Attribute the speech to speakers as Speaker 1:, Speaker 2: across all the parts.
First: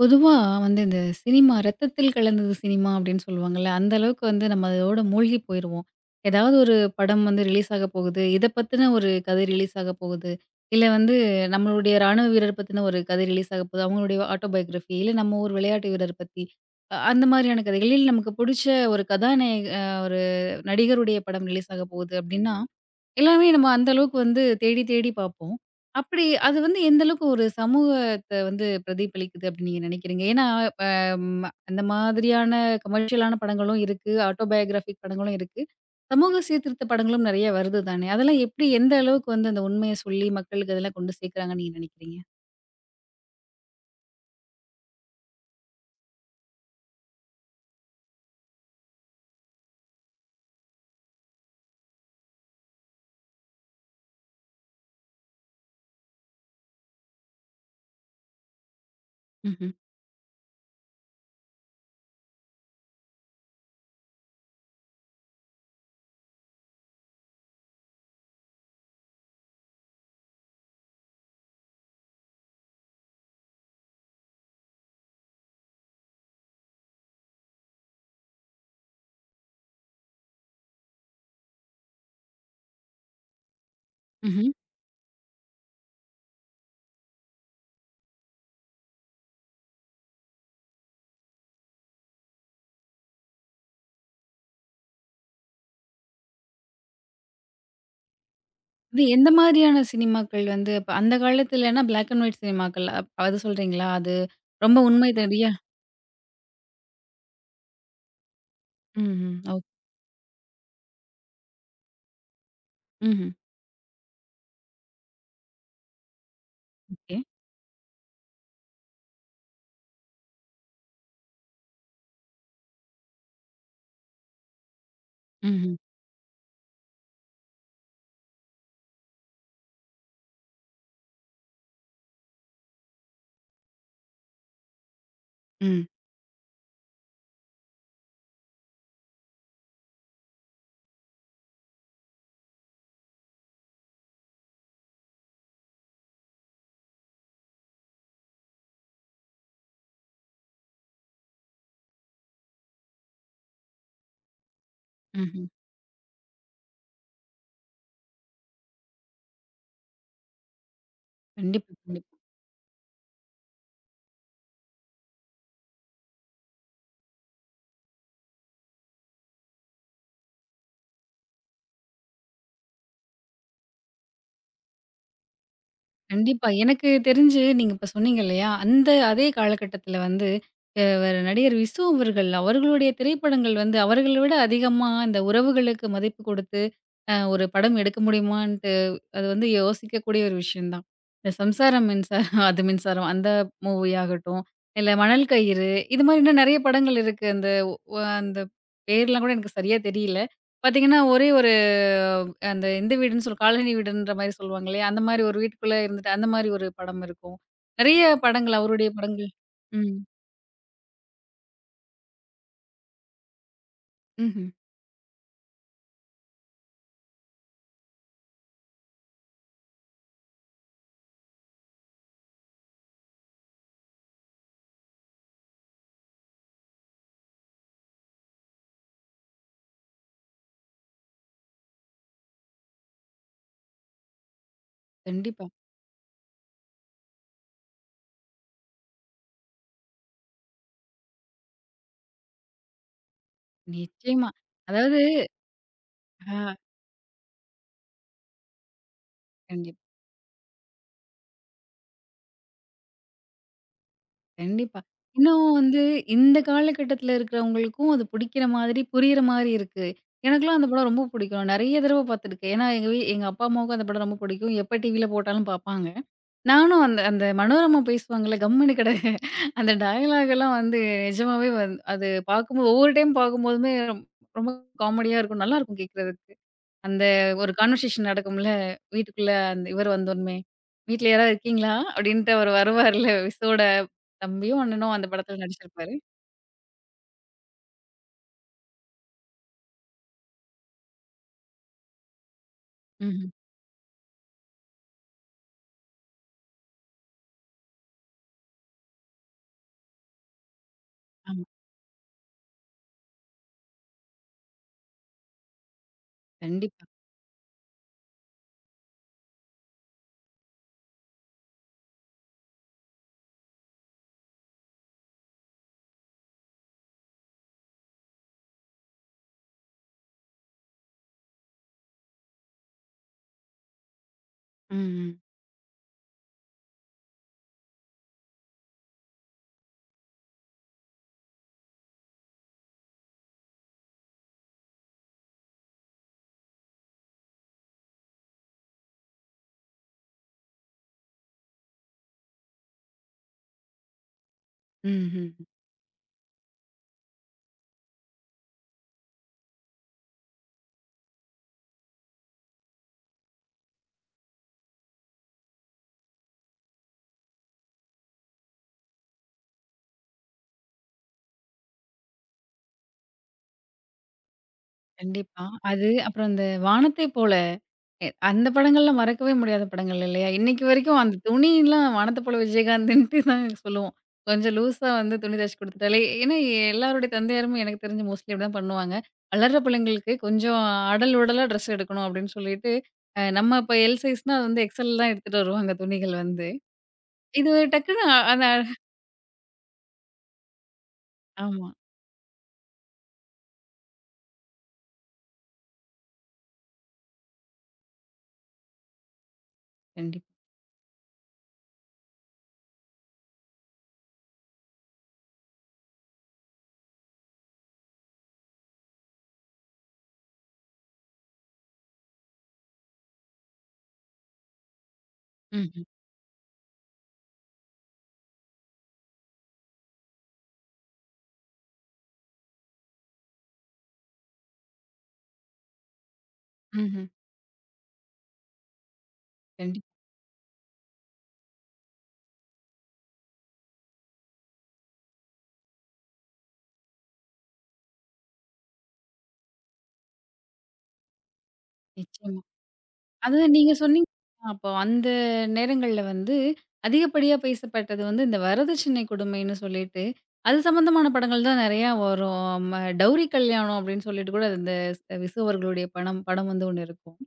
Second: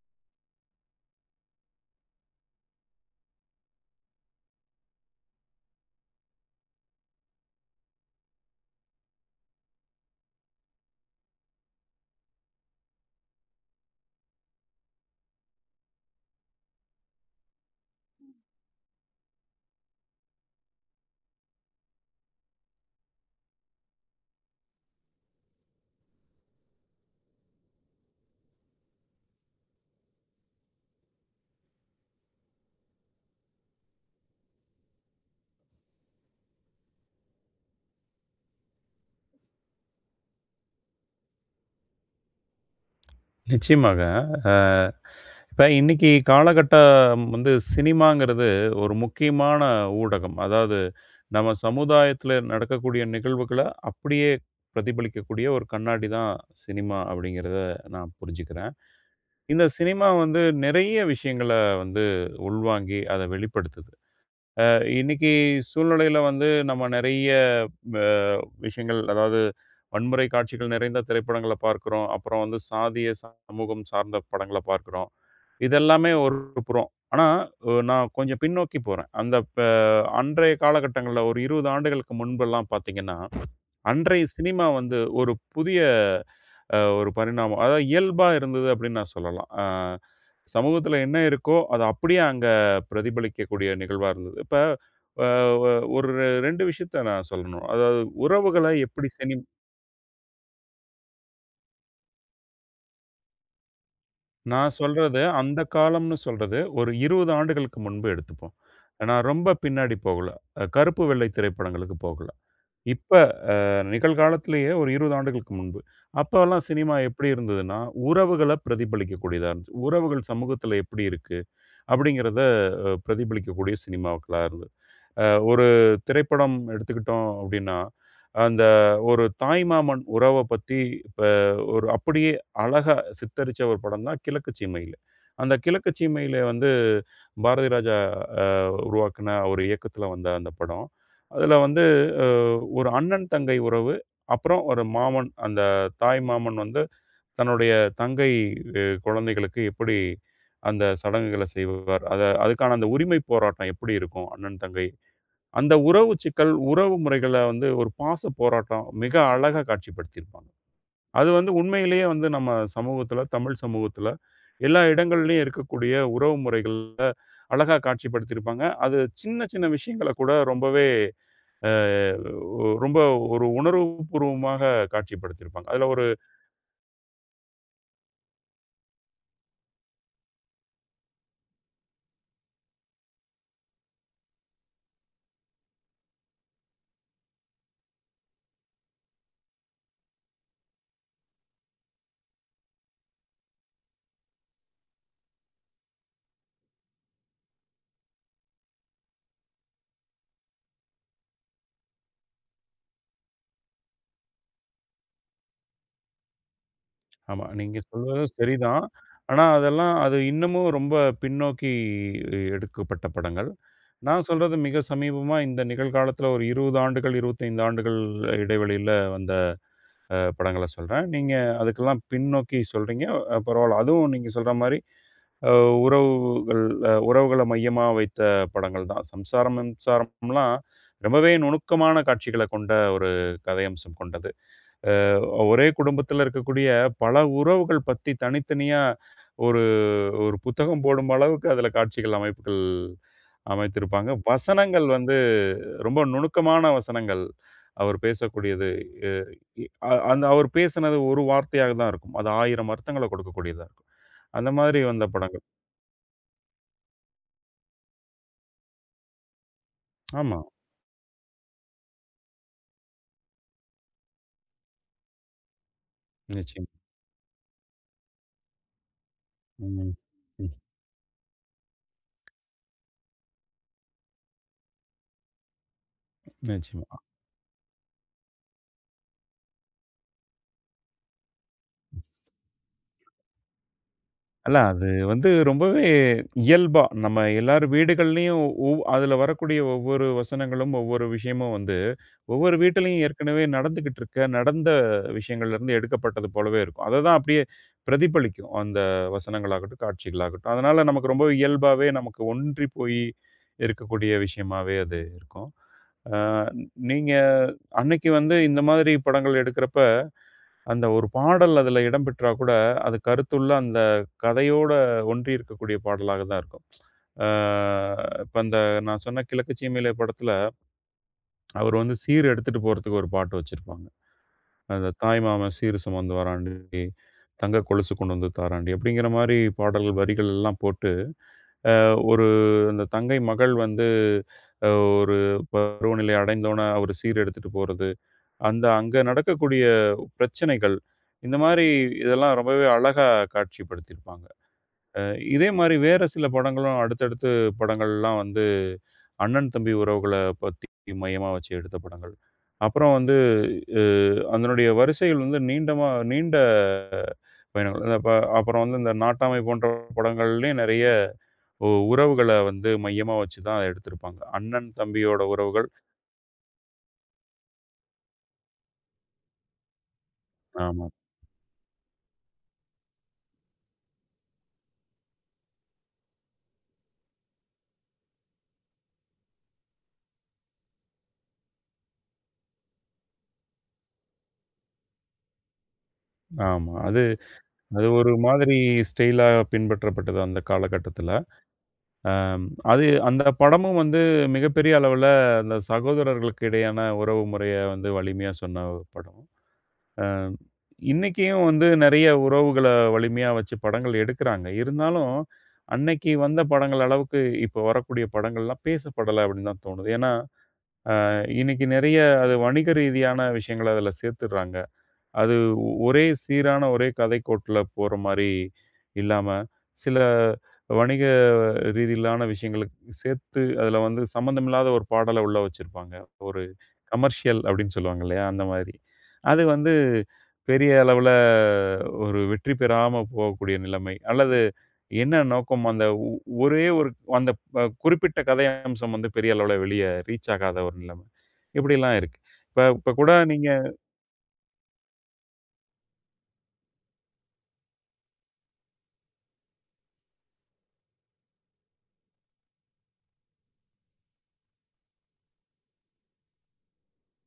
Speaker 1: பொதுவா வந்து இந்த சினிமா ரத்தத்தில் கலந்தது சினிமா அப்படின்னு சொல்லுவாங்கல்ல. அந்த அளவுக்கு வந்து நம்ம அதோட மூழ்கி போயிருவோம். ஏதாவது ஒரு படம் வந்து ரிலீஸ் ஆக போகுது. இத பத்தின ஒரு கதை ரிலீஸ் ஆக போகுது. இல்ல வந்து நம்மளுடைய ராணுவ வீரர் பத்தின ஒரு கதை ரிலீஸ் ஆக போகுது. அவங்களுடைய ஆட்டோபயோகிராஃபி இல்ல நம்ம ஒரு விளையாட்டு வீரர் பத்தி. அந்த மாதிரியான கதைகளில் நமக்கு புடிச்ச ஒரு கதாநாயக ஒரு நடிகருடைய படம் ரிலீஸ் ஆக போகுது அப்படின்னா, எல்லாமே நம்ம அந்த அளவுக்கு வந்து தேடி தேடி பார்ப்போம். அப்படி அது வந்து எந்த அளவுக்கு ஒரு சமூகத்த வந்து பிரதிபலிக்குது அப்படின்னு நீங்க நினைக்கிறீங்க? ஏன்னா, அம் அந்த மாதிரியான கமர்ஷியலான படங்களும் இருக்கு. ஆட்டோபயோகிராஃபிக் படங்களும் இருக்கு. சமூக சீர்திருத்த படங்களும் நெறைய வருது தானே! அதெல்லாம் எப்படி எந்த அளவுக்கு வந்து அந்த உண்மைய சொல்லி மக்களுக்கு அதெல்லாம் கொண்டு சேர்க்கிறாங்கன்னு நீங்க நினைக்கிறீங்க?
Speaker 2: நிச்சயமாக. அ இப்ப இன்னைக்கு காலகட்டம் வந்து சினிமாங்கிறது ஒரு முக்கியமான ஊடகம். அதாவது நம்ம சமுதாயத்தில நடக்கக்கூடிய நிகழ்வுகள அப்படியே பிரதிபலிக்கக்கூடிய ஒரு கண்ணாடி தான் சினிமா அப்படிங்கிறத நான் புரிஞ்சுக்கிறேன். இந்த
Speaker 1: ம்ஹ்ம்.
Speaker 2: சினிமா வந்து நிறைய விஷயங்கள வந்து உள்வாங்கி அத வெளிப்படுத்துது. இன்னைக்கு சூழ்நிலையில வந்து நம்ம நிறைய அ, விஷயங்கள் அதாவது வன்முறை காட்சிகள் நிறைந்த திரைப்படங்களை பார்க்கிறோம். அப்புறம் வந்து சாதிய சமூகம் சார்ந்த படங்கள பார்க்கிறோம். இதெல்லாமே ஒரு புறம். ஆனா, நான் கொஞ்சம் பின்னோக்கி போறேன். அந்த ப அன்றைய காலகட்டங்கள்ல ஒரு 20 ஆண்டுகளுக்கு முன்பெல்லாம் பார்த்தீங்கன்னா, அன்றைய
Speaker 1: ம்ஹ்ம்.
Speaker 2: சினிமா வந்து ஒரு புதிய ஒரு பரிணாமம். அதாவது இயல்பா இருந்தது அப்படின்னு நான் சொல்லலாம். சமூகத்தில என்ன இருக்கோ, அது அப்படியே அங்க பிரதிபலிக்கக்கூடிய நிகழ்வா இருந்தது. இப்ப அ ஒ ஒரு 2 விஷயத்த நான் சொல்லணும். அதாவது உறவுகள
Speaker 1: இது
Speaker 2: எப்படி
Speaker 1: எந்த
Speaker 2: செனி
Speaker 1: மாதிரியான சினிமாக்கள் வந்து இப்ப அந்த காலத்துலன்னா பிளாக் அண்ட் ஒயிட் சினிமாக்கள் அது சொல்றீங்களா? அது
Speaker 2: நான்
Speaker 1: ரொம்ப உண்மை
Speaker 2: சொல்றது
Speaker 1: தெரியா
Speaker 2: அந்த காலம்னு சொல்றது ஒரு 20 ஆண்டுகளுக்கு முன்பு எடுத்துப்போம். நான்
Speaker 1: ம்ஹ்ம்.
Speaker 2: ரொம்ப
Speaker 1: ஓ
Speaker 2: பின்னாடி போகல. கருப்பு வெள்ளை திரைப்படங்களுக்கு போகல. இப்ப
Speaker 1: ம்ஹ்ம்.
Speaker 2: நிகழ்காலத்திலேயே ஒரு 20 ஆண்டுகளுக்கு முன்பு. அப்போலாம் சினிமா
Speaker 1: ஓகே.
Speaker 2: எப்படி இருந்ததுன்னா, உறவுகள பிரதிபலிக்கக்கூடியதா இருந்துச்சு. உறவுகள் சமூகத்தில எப்படி இருக்கு? அப்படிங்கிறத பிரதிபலிக்கக்கூடிய சினிமாக்களா இருந்தது. அ ஒரு
Speaker 1: ம்ஹ்ம்.
Speaker 2: திரைப்படம் எடுத்துக்கிட்டோம் அப்படின்னா, அந்த ஒரு தாய்மாமன் உறவ பத்தி இப்ப ஒரு அப்படியே அழகா சித்தரிச்ச ஒரு படம் தான் கிழக்கு சீமையில். அந்த
Speaker 1: ம்.
Speaker 2: கிழக்கு சீமையில வந்து பாரதி ராஜா உருவாக்குன ஒரு இயக்கத்துல வந்த அந்த படம். அதுல வந்து அ ஒரு அண்ணன் தங்கை உறவு, அப்புறம் ஒரு மாமன் அந்த தாய் மாமன் வந்து தன்னுடைய தங்கை குழந்தைகளுக்கு எப்படி அந்த சடங்குகள செய்வார்? அத அதுக்கான அந்த உரிமை போராட்டம் எப்படி இருக்கும்? அண்ணன், தங்கை.
Speaker 1: ம்ஹ்ம்.
Speaker 2: அந்த உறவு சிக்கல், உறவு முறைகள வந்து ஒரு பாச போராட்டம் மிக அழகா காட்சிப்படுத்தியிருப்பாங்க. அது வந்து
Speaker 1: கண்டிப்பா,
Speaker 2: உண்மையிலேயே
Speaker 1: கண்டிப்பா.
Speaker 2: வந்து நம்ம சமூகத்தில, தமிழ் சமூகத்தில எல்லா இடங்கள்லயும் இருக்கக்கூடிய உறவு முறைகள்ல அழகா காட்சிப்படுத்தியிருப்பாங்க. அது சின்ன, சின்ன விஷயங்கள கூட ரொம்பவே அ ரொம்ப ஒரு உணர்வுபூர்வமாக காட்சிப்படுத்தியிருப்பாங்க. அதில ஒரு
Speaker 1: கண்டிப்பா. எனக்கு தெரிஞ்சு நீங்க இப்ப சொன்னீங்க இல்லையா? அந்த அதே காலகட்டத்தில வந்து வேற நடிகர் விசு அவர்கள், அவர்களுடைய திரைப்படங்கள் வந்து அவர்கள விட அதிகமா இந்த உறவுகளுக்கு மதிப்பு குடுத்து ஒரு படம் எடுக்க முடியுமான்ட்டு அது வந்து யோசிக்கக்கூடிய ஒரு விஷயம் தான். இந்த "சம்சாரம் மின்சாரம்" அது மின்சாரம் அந்த மூவி ஆகட்டும், இல்ல "மணல் கயிறு" இது மாரி இன்னும் நெறைய படங்கள் இருக்கு. அந்த ஒ ஒ- அந்த பேர்லாம் கூட எனக்கு சரியா தெரியல. பார்த்தீங்கன்னா, ஒரே ஒரு அந்த எந்த வீடுன்னு சொல் காலனி வீடுன்ற மாரி சொல்லுவாங்க இல்லையா? அந்த மாரி ஒரு வீட்டுக்குள்ள இருந்துட்டு அந்த மாரி ஒரு படம் இருக்கும்.
Speaker 2: ஆமா. நீங்க
Speaker 1: நெறைய
Speaker 2: சொல்வதும்
Speaker 1: படங்கள்
Speaker 2: சரிதான்.
Speaker 1: அவருடைய படங்கள்.
Speaker 2: ஆனா, அதெல்லாம்
Speaker 1: ம்.
Speaker 2: அது இன்னமும் ரொம்ப பின்னோக்கி எடுக்கப்பட்ட படங்கள். நான்
Speaker 1: ம்ஹ்ம்.
Speaker 2: சொல்றது மிக சமீபமா இந்த நிகழ்காலத்தில ஒரு 20 ஆண்டுகள், 25 ஆண்டுகள் இடைவெளியில வந்த படங்கள சொல்றேன். நீங்க அதுக்கெல்லாம் பின்னோக்கி சொல்றீங்க. பரவால்ல. அதுவும் நீங்க சொல்ற மாரி அ உறவுகள் அ உறவுகள மையமா வைத்த படங்கள் தான். சம்சாரம் மின்சாரம்லாம் ரொம்பவே நுணுக்கமான காட்சிகள கொண்ட ஒரு கதை அம்சம் கொண்டது.
Speaker 1: கண்டிப்பா.
Speaker 2: ஒரே குடும்பத்தில இருக்கக்கூடிய பல உறவுகள் பத்தி தனித்தனியா ஒரு ஒரு புத்தகம் போடும் அளவுக்கு அதில காட்சிகள், அமைப்புகள் அமைத்திருப்பாங்க.
Speaker 1: நிச்சயமா.
Speaker 2: வசனங்கள்
Speaker 1: அதாவது
Speaker 2: வந்து ரொம்ப
Speaker 1: ஆ
Speaker 2: நுணுக்கமான வசனங்கள். அவர் பேசக்கூடியது. எ இ
Speaker 1: கண்டிப்பா.
Speaker 2: அ அந்த அவர் பேசினது ஒரு வார்த்தையாக தான் இருக்கும். அது 1000 அர்த்தங்கள கொடுக்கக்கூடியதா இருக்கும். அந்த மாதிரி
Speaker 1: கண்டிப்பா.
Speaker 2: வந்த படங்கள்.
Speaker 1: இன்னும் வந்து இந்த காலகட்டத்தில இருக்கிறவங்களுக்கும் அது பிடிக்கிற மாதிரி, புரியிற மாதிரி இருக்கு.
Speaker 2: ஆமா.
Speaker 1: எனக்கெல்லாம் அந்த படம் ரொம்ப பிடிக்கும். நெறைய தடவ பார்த்துருக்கேன். ஏன்னா எங்க அப்பா, அம்மாவுக்கும் அந்த படம் ரொம்ப பிடிக்கும். எப்ப டிவில போட்டாலும் பார்ப்பாங்க.
Speaker 2: நிச்சயமா.
Speaker 1: நானும் அந்த அந்த மனோரமா பேசுவாங்கல்ல, கம்முனு கெட அந்த
Speaker 2: ம்.
Speaker 1: டயலாக் எல்லாம்
Speaker 2: ம்.
Speaker 1: வந்து நிஜமாவே வந்து அது பார்க்கும்போது ஒவ்வொரு டைம் பார்க்கும்போதுமே ரொம்ப காமெடியா இருக்கும். நல்லாருக்கும் கேட்கறதுக்கு.
Speaker 2: நிச்சயமா.
Speaker 1: அந்த ஒரு கான்வர்சேஷன் நடக்கும்ல, வீட்டுக்குள்ள அந்த இவர் வந்தோனமே, "வீட்ல யாராவது இருக்கீங்களா?" அப்படின்ட்டு அவர் வருவார்ல, விசுவோட
Speaker 2: அல்ல
Speaker 1: தம்பியும்,
Speaker 2: அது
Speaker 1: அண்ணனும் அந்த
Speaker 2: வந்து
Speaker 1: படத்துல
Speaker 2: ரொம்பவே
Speaker 1: நடிச்சிருப்பாரு.
Speaker 2: இயல்பா, நம்ம எல்லார் வீடுகள்லயும் அதுல வரக்கூடிய ஒவ்வொரு வசனங்களும், ஒவ்வொரு விஷயமும் வந்து, ஒவ்வொரு வீட்டிலயும்
Speaker 1: ம்ஹ்ம்.
Speaker 2: ஏற்கனவே நடந்துகிட்டு இருக்க, நடந்த விஷயங்கள்லேருந்து எடுக்கப்பட்டது போலவே இருக்கும். அததான் அப்படியே பிரதிபலிக்கும். அந்த வசனங்களாகட்டும், காட்சிகளாகட்டும். அதனால நமக்கு ரொம்ப
Speaker 1: ஆமா.
Speaker 2: இயல்பாவே நமக்கு ஒன்றி போய் இருக்கக்கூடிய விஷயமாவே அது இருக்கும். அ
Speaker 1: கண்டிப்பா.
Speaker 2: நீங்க அன்னைக்கு வந்து இந்த மாதிரி படங்கள் எடுக்கிறப்ப அந்த ஒரு பாடல் அதில இடம்பெற்றா கூட, அது கருத்துள்ள அந்த கதையோட ஒன்றி இருக்கக்கூடிய பாடலாக தான் இருக்கும். ஆ இப்ப அந்த நான் சொன்ன கிழக்கு சீமையிலே படத்தில, அவர் வந்து சீர் எடுத்துட்டு போறதுக்கு ஒரு பாட்டு வச்சிருப்பாங்க.
Speaker 1: ம்,
Speaker 2: அந்த
Speaker 1: ம்.
Speaker 2: தாய் மாமன் சீர் சுமந்து வரான்டி, தங்க கொலுசு கொண்டு வந்து தாரான்டி அப்படிங்கிற மாரி பாடல்கள் வரிகள் எல்லாம் போட்டு, ஒரு அந்த தங்கை மகள் வந்து அ ஒரு பருவநிலை அடைந்தோன, அவரு சீர் எடுத்துட்டு போறது. அந்த அங்க நடக்கக்கூடிய பிரச்சனைகள், இந்த மாரி இதெல்லாம் ரொம்பவே அழகா காட்சிப்படுத்தியிருப்பாங்க. அ
Speaker 1: ம்ஹ்ம்.
Speaker 2: இதே மாரி வேற சில படங்களும் அடுத்தடுத்து படங்கள்லாம் வந்து அண்ணன், தம்பி உறவுகள பத்தி மையமா வச்சு எடுத்த படங்கள். அப்புறம் வந்து அ அதனுடைய வரிசைகள் வந்து நீண்டமா நீண்ட பயணங்கள். அ அப்ப அப்புறம் வந்து இந்த நாட்டாமை போன்ற படங்கள்லயும் நெறைய உறவுகள வந்து மையமா வச்சு தான் எடுத்திருப்பாங்க. அண்ணன், தம்பியோட
Speaker 1: கண்டிப்பா.
Speaker 2: உறவுகள்.
Speaker 1: அது அப்புறம் அந்த "வானத்தை போல" அந்த படங்கள்லாம் மறக்கவே முடியாத படங்கள் இல்லையா? இன்னைக்கு
Speaker 2: ஆமா,
Speaker 1: வரைக்கும் அந்த துணிலாம் வானத்த போல விஜயகாந்துன்ட்டு தான் சொல்லுவோம். கொஞ்சம் லூஸா வந்து துணி தச்சு குடுத்துட்டாலே ஏன்னா எல்லாருடைய தந்தையாருமே எனக்கு தெரிஞ்சு மோஸ்ட்லி இப்படிதான் பண்ணுவாங்க. வளர்ற பிள்ளைங்களுக்கு கொஞ்சம் அடல் உடலா ட்ரெஸ் எடுக்கணும் அப்படின்னு சொல்லிட்டு, நம்ம இப்ப எல் சைஸ்னா அது வந்து எக்ஸ்எல் தான் எடுத்துட்டு வருவாங்க துணிகள் வந்து.
Speaker 2: ஆமா. அது
Speaker 1: இது
Speaker 2: அது
Speaker 1: டக்குன்னு
Speaker 2: ஒரு
Speaker 1: அந்த
Speaker 2: மாதிரி ஸ்டைலா பின்பற்றப்பட்டது அந்த காலகட்டத்தில.
Speaker 1: ஆமா.
Speaker 2: அம் அது அந்த படமும் வந்து மிகப்பெரிய அளவில அந்த சகோதரர்களுக்கு இடையான உறவு முறைய வந்து வலிமையா சொன்ன ஒரு படம். அ
Speaker 1: கண்டிப்பா.
Speaker 2: இன்னைக்கும் வந்து நெறைய உறவுகள வலிமையா வச்சு படங்கள் எடுக்குறாங்க. இருந்தாலும், அன்னைக்கு வந்த படங்கள் அளவுக்கு இப்ப வரக்கூடிய படங்கள்லாம் பேசப்படல அப்படின்னு தான் தோணுது. ஏன்னா, அ இன்னைக்கு நெறைய அது வணிக ரீதியான விஷயங்கள அதில சேர்த்துடுறாங்க. அது
Speaker 1: ம்ஹ்ம்.
Speaker 2: ஒரே சீரான ஒரே கதைக்கோட்டுல போற மாரி இல்லாம, சில வணிக ரீதியிலான விஷயங்களுக்கு சேர்த்து அதில வந்து சம்மந்தமில்லாத ஒரு பாடல உள்ள வச்சிருப்பாங்க. ஒரு
Speaker 1: ம்ஹ்ம்.
Speaker 2: கமர்ஷியல் அப்படின்னு சொல்லுவாங்க இல்லையா? அந்த மாதிரி. அது வந்து
Speaker 1: கண்டிப்பா.
Speaker 2: பெரிய அளவுல ஒரு வெற்றி பெறாம போகக்கூடிய நிலைமை. அல்லது என்ன நோக்கம் அந்த ஒரே ஒரு அந்த குறிப்பிட்ட கதை அம்சம் வந்து பெரிய அளவுல வெளிய ரீச் ஆகாத ஒரு நிலைமை. இப்படிலாம் இருக்கு.
Speaker 1: நிச்சயமா.
Speaker 2: இப்ப இப்ப கூட நீங்க
Speaker 1: அதான் நீங்க சொன்னீங்க. அப்போ அந்த நேரங்கள்ல வந்து அதிகப்படியா பேசப்பட்டது வந்து இந்த வரதட்சணை கொடுமைன்னு சொல்லிட்டு, அது சம்மந்தமான படங்கள் தான் நெறையா வரும். "டௌரி கல்யாணம்" அப்படின்னு சொல்லிட்டு கூட அந்த விசு அவர்களுடைய படம் படம் வந்து ஒண்ணு இருக்கும்.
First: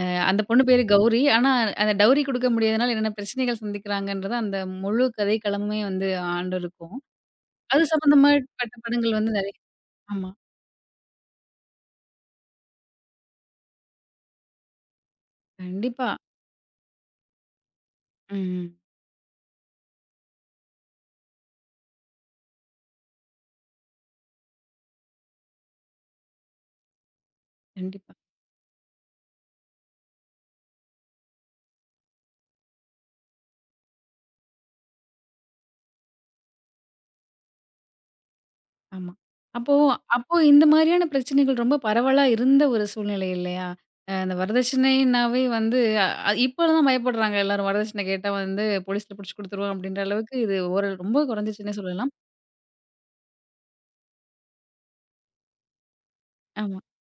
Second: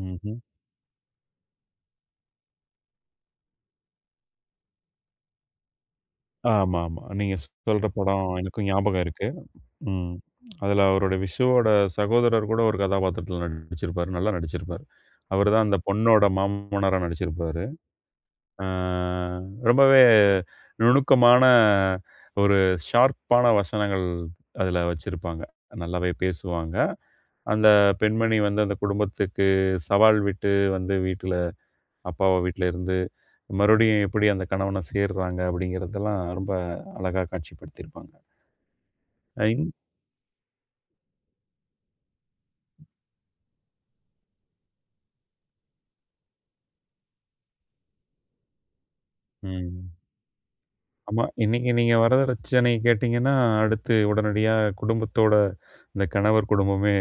Speaker 1: அ
Speaker 2: ம்ஹ்ம்.
Speaker 1: அந்த பொண்ணு பேரு கௌரி. ஆனா அந்த டௌரி குடுக்க முடியாதனால என்னென்ன பிரச்சனைகள் சந்திக்கிறாங்கன்றத அந்த முழு கதைக்களமுமே வந்து ஆண்டு
Speaker 2: ஆமா,
Speaker 1: இருக்கும்.
Speaker 2: ஆமா. நீங்க
Speaker 1: அது
Speaker 2: சொல்ற படம்
Speaker 1: சம்மந்தமா
Speaker 2: எனக்கும்
Speaker 1: பட்ட
Speaker 2: ஞாபகம்
Speaker 1: படங்கள்
Speaker 2: இருக்கு.
Speaker 1: வந்து நெறைய
Speaker 2: ம்.
Speaker 1: ஆமா.
Speaker 2: அதுல அவருடைய விஷ்ணுவோட சகோதரர் கூட ஒரு கதாபாத்திரத்துல நடிச்சிருப்பாரு. நல்லா நடிச்சிருப்பாரு. அவரு தான் அந்த
Speaker 1: கண்டிப்பா.
Speaker 2: பொண்ணோட மாமனாரா நடிச்சிருப்பாரு. ஆ
Speaker 1: ம்.
Speaker 2: ரொம்பவே நுணுக்கமான ஒரு ஷார்ப்பான வசனங்கள் அதுல வச்சிருப்பாங்க. நல்லாவே பேசுவாங்க. அந்த
Speaker 1: கண்டிப்பா.
Speaker 2: பெண்மணி வந்து அந்த குடும்பத்துக்கு சவால் விட்டு வந்து வீட்ல அப்பாவ வீட்ல இருந்து மறுபடியும் எப்படி அந்த கணவன சேர்றாங்க அப்படிங்கிறதெல்லாம் ரொம்ப அழகா காட்சிப்படுத்தியிருப்பாங்க.
Speaker 1: ஆமா.
Speaker 2: ஐந்
Speaker 1: அப்போ அப்போ இந்த மாரியான பிரச்சனைகள் ரொம்ப பரவலா இருந்த ஒரு சூழ்நிலை இல்லையா? இந்த வரதட்சணைனாவே வந்து இப்பலாம் பயப்படுறாங்க எல்லாரும். வரதட்சணை கேட்டா வந்து போலீஸ்ல புடிச்சு குடுத்துருவோம்
Speaker 2: ம்.
Speaker 1: அப்படின்ற அளவுக்கு இது ஒரு
Speaker 2: ஆமா.
Speaker 1: ரொம்ப
Speaker 2: இன்னைக்கு
Speaker 1: குறைஞ்சிச்சுன்னே
Speaker 2: நீங்க
Speaker 1: சொல்லலாம்.
Speaker 2: வரதட்சணை கேட்டீங்கன்னா, அடுத்து உடனடியா குடும்பத்தோட இந்த கணவர்
Speaker 1: ஆமா,
Speaker 2: குடும்பமே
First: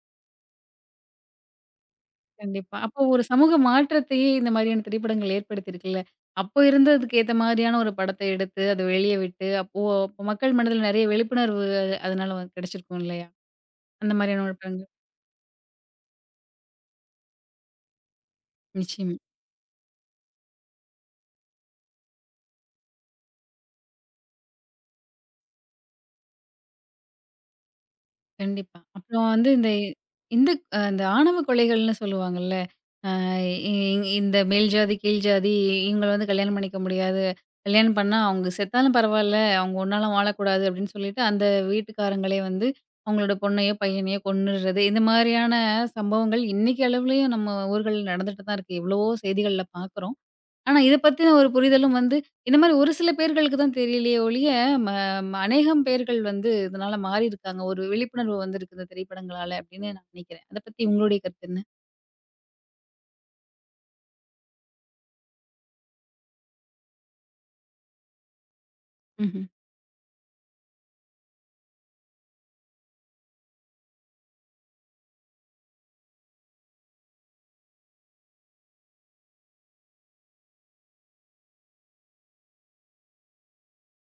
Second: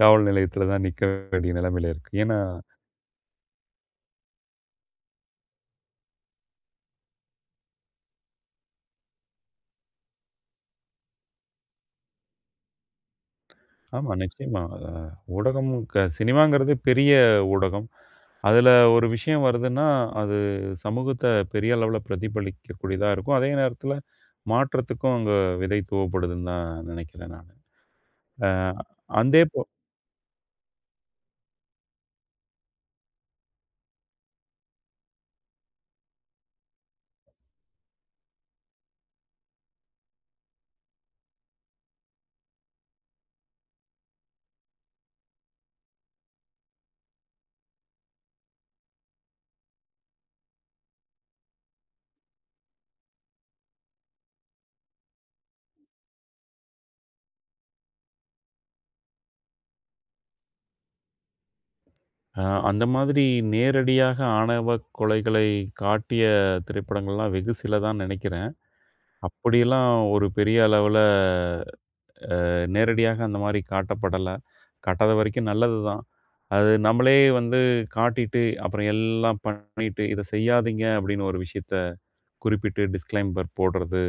Speaker 2: காவல் நிலையத்தில தான் நிக்க வேண்டிய நிலைமையில இருக்கு. ஏன்னா
Speaker 1: கண்டிப்பா. அப்போ ஒரு சமூக மாற்றத்தையே இந்த மாரியான திரைப்படங்கள் ஏற்படுத்தியிருக்குல்ல. அப்போ இருந்ததுக்கு ஏத்த மாரியான ஒரு படத்த எடுத்து, அத வெளிய விட்டு, அப்போ அப்போ மக்கள் மனதில நெறைய விழிப்புணர்வு அதனால வந்து கிடைச்சிருக்கும் இல்லையா?
Speaker 2: ஆமா
Speaker 1: அந்த மாரியான ஒரு
Speaker 2: நிச்சயமா.
Speaker 1: படங்கள்.
Speaker 2: அ ஊடகம் சினிமாங்கிறது பெரிய ஊடகம். அதில ஒரு
Speaker 1: நிச்சயமா.
Speaker 2: விஷயம் வருதுன்னா, அது சமூகத்த பெரிய அளவுல பிரதிபலிக்கக்கூடியதா இருக்கும். அதே நேரத்தில மாற்றத்துக்கும் அங்க விதை துவப்படுதுன்னு தான் நினைக்கிறேன் நானு. அ
Speaker 1: கண்டிப்பா. அப்புறம்
Speaker 2: அந்தே
Speaker 1: வந்து
Speaker 2: போ
Speaker 1: இந்த இந்த ஆணவ கொலைகள்னு சொல்லுவாங்கல்ல. இ இந்த மேல் ஜாதி, கீழ் ஜாதி இவங்கள வந்து கல்யாணம் பண்ணிக்க முடியாது. கல்யாணம் பண்ணா அவங்க செத்தாலும் பரவால்ல. அவங்க ஒன்னால வாழக்கூடாது அப்படின்னு சொல்லிட்டு அந்த வீட்டுக்காரங்களே வந்து அவங்களோட பொண்ணையோ, பையனையோ கொன்னுடுறது. இந்த மாதிரியான சம்பவங்கள் இன்னைக்கு அளவுலயும் நம்ம ஊர்கள்ல நடந்துட்டு தான் இருக்கு. எவ்வளவோ செய்திகள்ல பார்க்குறோம். ஆனா, இத பத்தின ஒரு புரிதலும் வந்து, இந்த மாரி ஒரு சில பேர்களுக்கு தான் தெரியலையே ஒழிய, ம ம, அநேகம் பேர்கள் வந்து இதனால மாறியிருக்காங்க. ஒரு விழிப்புணர்வு வந்திருக்கு இந்த திரைப்படங்களால அப்படின்னு நான் நினைக்கிறேன். அத பத்தி உங்களுடைய கருத்து என்ன?
Speaker 2: அ அந்த மாதிரி நேரடியாக ஆணவ கொலைகளை காட்டிய திரைப்படங்கள்லாம் வெகு சில தான் நினைக்கிறேன்.
Speaker 1: ம்ஹ்ம்.
Speaker 2: அப்படியெல்லாம் ஒரு பெரிய அளவுல நேரடியாக அந்த மாரி காட்டப்படல. காட்டாத வரைக்கும் நல்லது தான். அது நம்மளே வந்து காட்டிட்டு, அப்புறம் எல்லாம் பண்ணிட்டு, "இத செய்யாதீங்க" அப்படின்னு ஒரு விஷயத்த குறிப்பிட்டு டிஸ்க்ளைம்பர் போடுறது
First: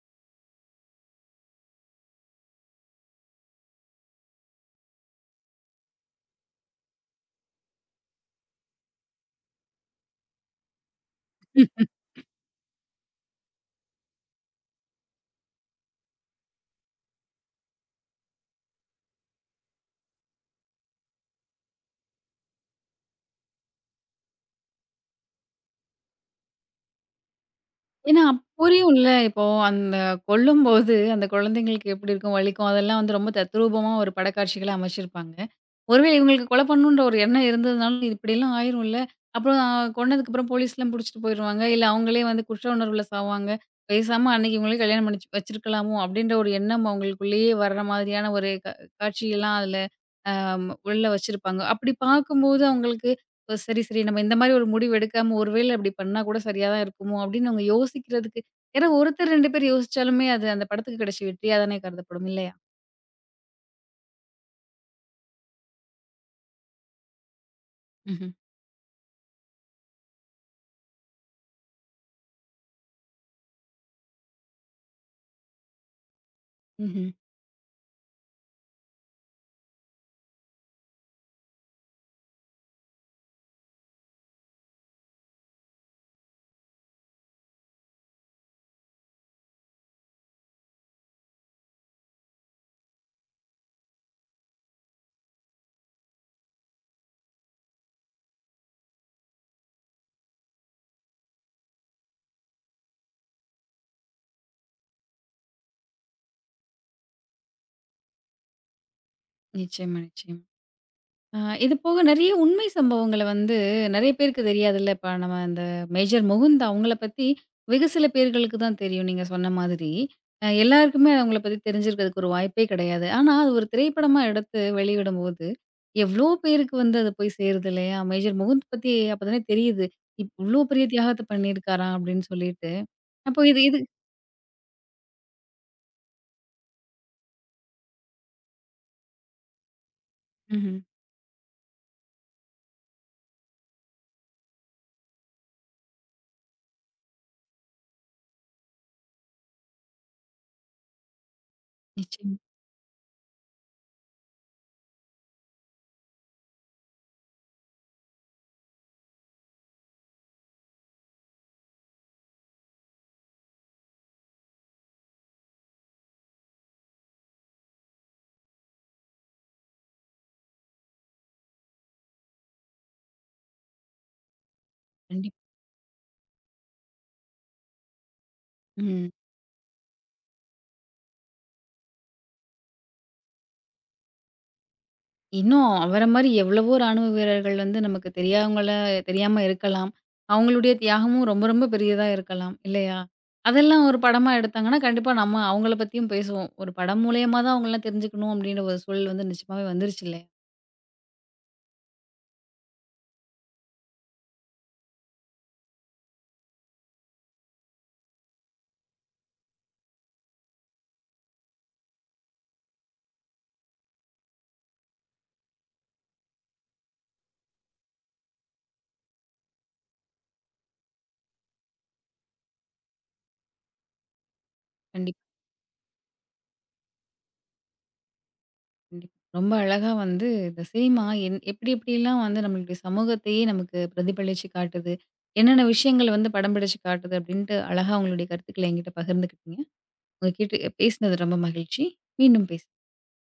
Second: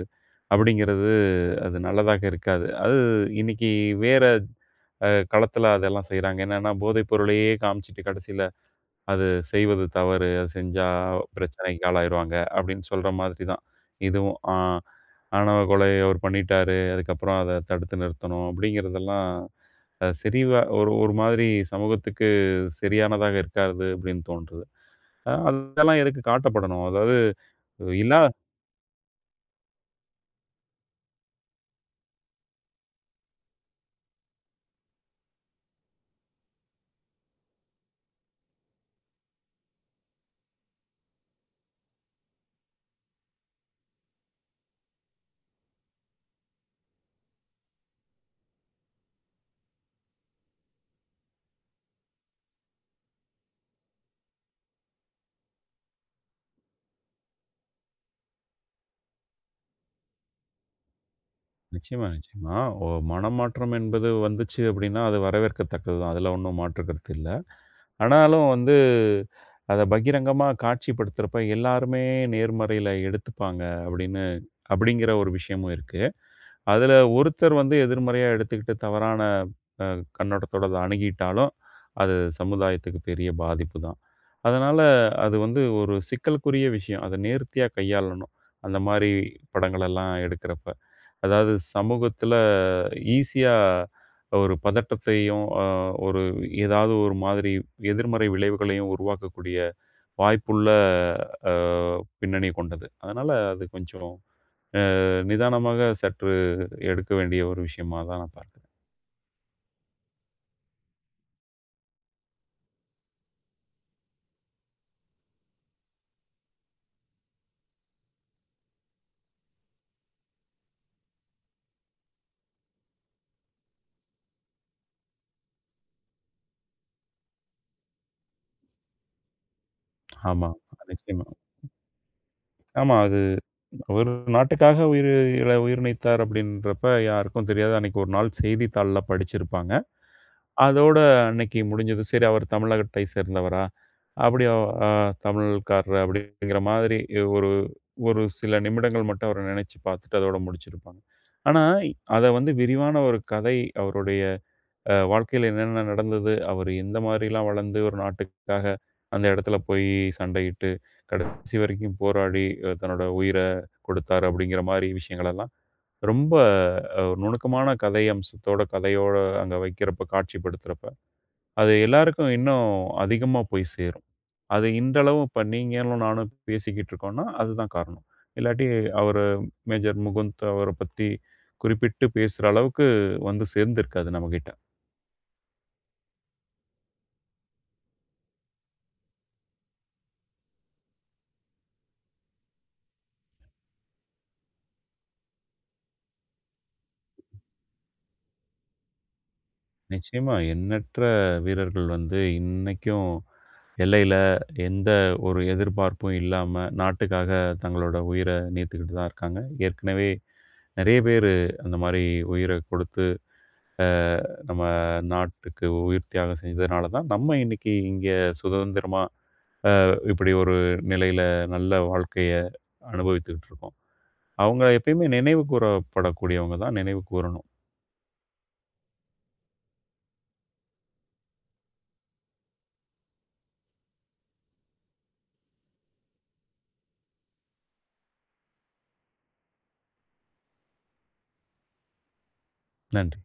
Speaker 2: அப்படிங்கிறது அது நல்லதாக இருக்காது. அது இன்னைக்கு வேற களத்தில அதெல்லாம் செய்றாங்க. என்னன்னா, போதைப் பொருளையே காமிச்சுட்டு கடைசில அது செய்வது தவறு. அது செஞ்சா பிரச்சனைக்கு ஆளாயிருவாங்க அப்படின்னு சொல்ற மாதிரி தான். இதுவும் ஆ ஆணவ கொலை அவர் பண்ணிட்டாரு. அதுக்கப்புறம் அத தடுத்து நிறுத்தணும் அப்படிங்கிறதெல்லாம் சரிவா ஒரு ஒரு மாதிரி சமூகத்துக்கு சரியானதாக இருக்காது அப்படின்னு தோன்றுது. அதெல்லாம் எதுக்கு காட்டப்படணும்? அதாவது
Speaker 1: ஏன்னா
Speaker 2: இல்லாத
Speaker 1: அப்ப புரியும்ல, இப்போ அந்த கொல்லும்போது அந்த குழந்தைங்களுக்கு எப்படி இருக்கும், வலிக்கும். அதெல்லாம் வந்து ரொம்ப தத்ரூபமா ஒரு படக்காட்சிகளா அமைச்சிருப்பாங்க. ஒருவேளை இவங்களுக்கு கொலை பண்ணணுன்ற ஒரு எண்ணம் இருந்ததுனால, இப்படிலாம் ஆயிரும்ல. அப்புறம் கொன்னதுக்கப்புறம் போலீஸ்லாம் புடிச்சுட்டு போயிருவாங்க. இல்ல அவங்களே வந்து குற்ற உணர்வுல சாவாங்க. பேசாம அன்னைக்கு இவங்களே கல்யாணம் பண்ணி வச்சிருக்கலாமோ! அப்படின்ற ஒரு எண்ணம் அவங்களுக்குள்ளேயே வர்ற மாதிரியான ஒரு காட்சியெல்லாம் அதுல உள்ள வச்சிருப்பாங்க. அப்படி பார்க்கும்போது அவங்களுக்கு ஓ, சரி, சரி நம்ம இந்த மாரி ஒரு முடிவு எடுக்காம ஒருவேளை அப்படி பண்ணா கூட சரியா தான் இருக்குமோ! அப்படின்னு அவங்க யோசிக்கிறதுக்கு ஏன்னா ஒருத்தர் 2 பேர் யோசிச்சாலுமே அது அந்த படத்துக்கு கிடைச்ச வெற்றியா தானே
Speaker 2: நிச்சயமா,
Speaker 1: கருதப்படும் இல்லையா?
Speaker 2: நிச்சயமா. மனமாற்றம் என்பது வந்துச்சு அப்படின்னா, அது வரவேற்கத்தக்கது தான். அதுல ஒண்ணும் மாற்று கருத்து இல்ல.
Speaker 1: ம்ஹ்ம்.
Speaker 2: ஆனாலும் வந்து அத பகிரங்கமா காட்சிப்படுத்துறப்ப எல்லாருமே நேர்மறையில எடுத்துப்பாங்க அப்படின்னு அப்படிங்கிற ஒரு விஷயமும் இருக்கு. அதில
Speaker 1: ம்ஹ்ம்.
Speaker 2: ஒருத்தர் வந்து எதிர்மறையா எடுத்துக்கிட்டு தவறான அ கண்ணோட்டத்தோட அத அணுகிட்டாலும், அது சமுதாயத்துக்கு பெரிய பாதிப்பு தான். அதனால அது வந்து ஒரு சிக்கலுக்குரிய விஷயம். அத நேர்த்தியா கையாளணும். அந்த மாரி படங்களெல்லாம் எடுக்கிறப்ப. அதாவது சமூகத்தில ஈஸியா ஒரு பதட்டத்தையும், ஒரு ஏதாவது ஒரு மாதிரி எதிர்மறை விளைவுகளையும் உருவாக்கக்கூடிய வாய்ப்புள்ள அ பின்னணி கொண்டது. அதனால அது கொஞ்சம் நிதானமாக சற்று எடுக்க வேண்டிய ஒரு விஷயமா தான் நான் பார்க்கிறேன்.
Speaker 1: நிச்சயமா, நிச்சயமா. ஆ, இது போக நெறைய உண்மை சம்பவங்கள வந்து நெறைய பேருக்கு தெரியாதுல்ல. இப்ப நம்ம இந்த மேஜர் முகுந்த் அவங்கள பத்தி வெகு சில பேர்களுக்கு தான் தெரியும் நீங்க சொன்ன மாதிரி. அ எல்லாருக்குமே அவங்கள பத்தி தெரிஞ்சிருக்கிறதுக்கு ஒரு வாய்ப்பே கிடையாது. ஆனா அது ஒரு திரைப்படமா எடுத்து வெளியிடும்போது, எவ்ளோ பேருக்கு வந்து அது போய் சேருது இல்லையா? மேஜர் முகுந்த் பத்தி அப்பதானே தெரியுது.
Speaker 2: ஆமா.
Speaker 1: இவ்ளோ பெரிய தியாகத்த
Speaker 2: நிச்சயமா.
Speaker 1: பண்ணியிருக்காராம் அப்படின்னு சொல்லிட்டு.
Speaker 2: ஆமா. அது
Speaker 1: அப்போ இது இது
Speaker 2: ஒரு நாட்டுக்காக உயிர் நீத்தார் அப்படின்றப்ப யாருக்கும் தெரியாது. அன்னைக்கு ஒரு நாள் செய்தித்தாள்ல படிச்சிருப்பாங்க.
Speaker 1: ம்ஹ்ம்.
Speaker 2: அதோட அன்னைக்கு முடிஞ்சது. சரி அவர் தமிழகத்தை சேர்ந்தவரா? அப்படியா அ தமிழ்காரர் அப்படிங்கிற மாதிரி ஒரு ஒரு சில நிமிடங்கள் மட்டும் அவர நினைச்சு பார்த்துட்டு அதோட முடிச்சிருப்பாங்க. ஆனா, அத
Speaker 1: நிச்சயமா.
Speaker 2: வந்து விரிவான ஒரு கதை அவருடைய வாழ்க்கையில என்னென்ன நடந்தது? அவரு எந்த மாதிரிலாம் வளர்ந்து ஒரு நாட்டுக்காக அந்த இடத்துல போய் சண்டையிட்டு, கடைசி வரைக்கும் போராடி தன்னோட உயிர கொடுத்தாரு அப்படிங்கிற மாரி விஷயங்களெல்லாம் ரொம்ப ஒரு நுணுக்கமான கதை அம்சத்தோட, கதையோட அங்க வைக்கிறப்ப, காட்சிப்படுத்துறப்ப, அது எல்லாருக்கும் இன்னும் அதிகமா போய் சேரும். அது இன்றளவும்
Speaker 1: கண்டிப்பா.
Speaker 2: இப்ப நீங்களும் நானும் பேசிக்கிட்டு இருக்கோம்ன்னா, அதுதான் காரணம். இல்லாட்டி
Speaker 1: ம்.
Speaker 2: அவரு மேஜர் முகுந்த் அவர பத்தி குறிப்பிட்டு பேசுற அளவுக்கு வந்து சேர்ந்திருக்காது நம்மகிட்ட.
Speaker 1: இன்னும் அவர மாரி எவ்வளவோ ராணுவ வீரர்கள் வந்து நமக்கு தெரியாமல தெரியாம இருக்கலாம். அவங்களுடைய தியாகமும் ரொம்ப, ரொம்ப பெரியதா இருக்கலாம். இல்லையா? அதெல்லாம் ஒரு படமா எடுத்தாங்கன்னா, கண்டிப்பா நம்ம அவங்கள பத்தியும் பேசுவோம். ஒரு படம் மூலியமா தான் அவங்களலாம் தெரிஞ்சுக்கணும் அப்படின்ற ஒரு சூழல் வந்து நிச்சயமாவே வந்துருச்சு இல்லையா?
Speaker 2: நிச்சயமா. எண்ணற்ற வீரர்கள் வந்து இன்னைக்கும் எல்லையில எந்த ஒரு எதிர்பார்ப்பும் இல்லாம, நாட்டுக்காக தங்களோட உயிர நீத்துக்கிட்டு தான் இருக்காங்க. ஏற்கனவே நெறைய பேரு அந்த மாரி உயிர கொடுத்து, அ நம்ம நாட்டுக்கு உயிர் தியாகம் செஞ்சதுனால தான், நம்ம இன்னைக்கு இங்க சுதந்திரமா இப்படி ஒரு நிலையில நல்ல வாழ்க்கைய அனுபவித்துக்கிட்டு இருக்கோம். அவங்க எப்பயுமே
Speaker 1: கண்டிப்பா,
Speaker 2: நினைவு கூறப்படக்கூடியவங்க தான் நினைவு கூறணும்.
Speaker 1: கண்டிப்பா. ரொம்ப அழகா வந்து இந்த சினிமா எப்படி எப்படிலாம் வந்து நம்மளுடைய சமூகத்தையே நமக்கு பிரதிபலிச்சு காட்டுது. என்னென்ன விஷயங்கள் வந்து படம் பிடிச்சு காட்டுது அப்படின்ட்டு அழகா உங்களுடைய கருத்துக்கள என்கிட்ட பகிர்ந்துக்கிட்டீங்க. உங்ககிட்ட பேசினது ரொம்ப மகிழ்ச்சி. மீண்டும் பேசலாம்.
Speaker 2: நன்றி.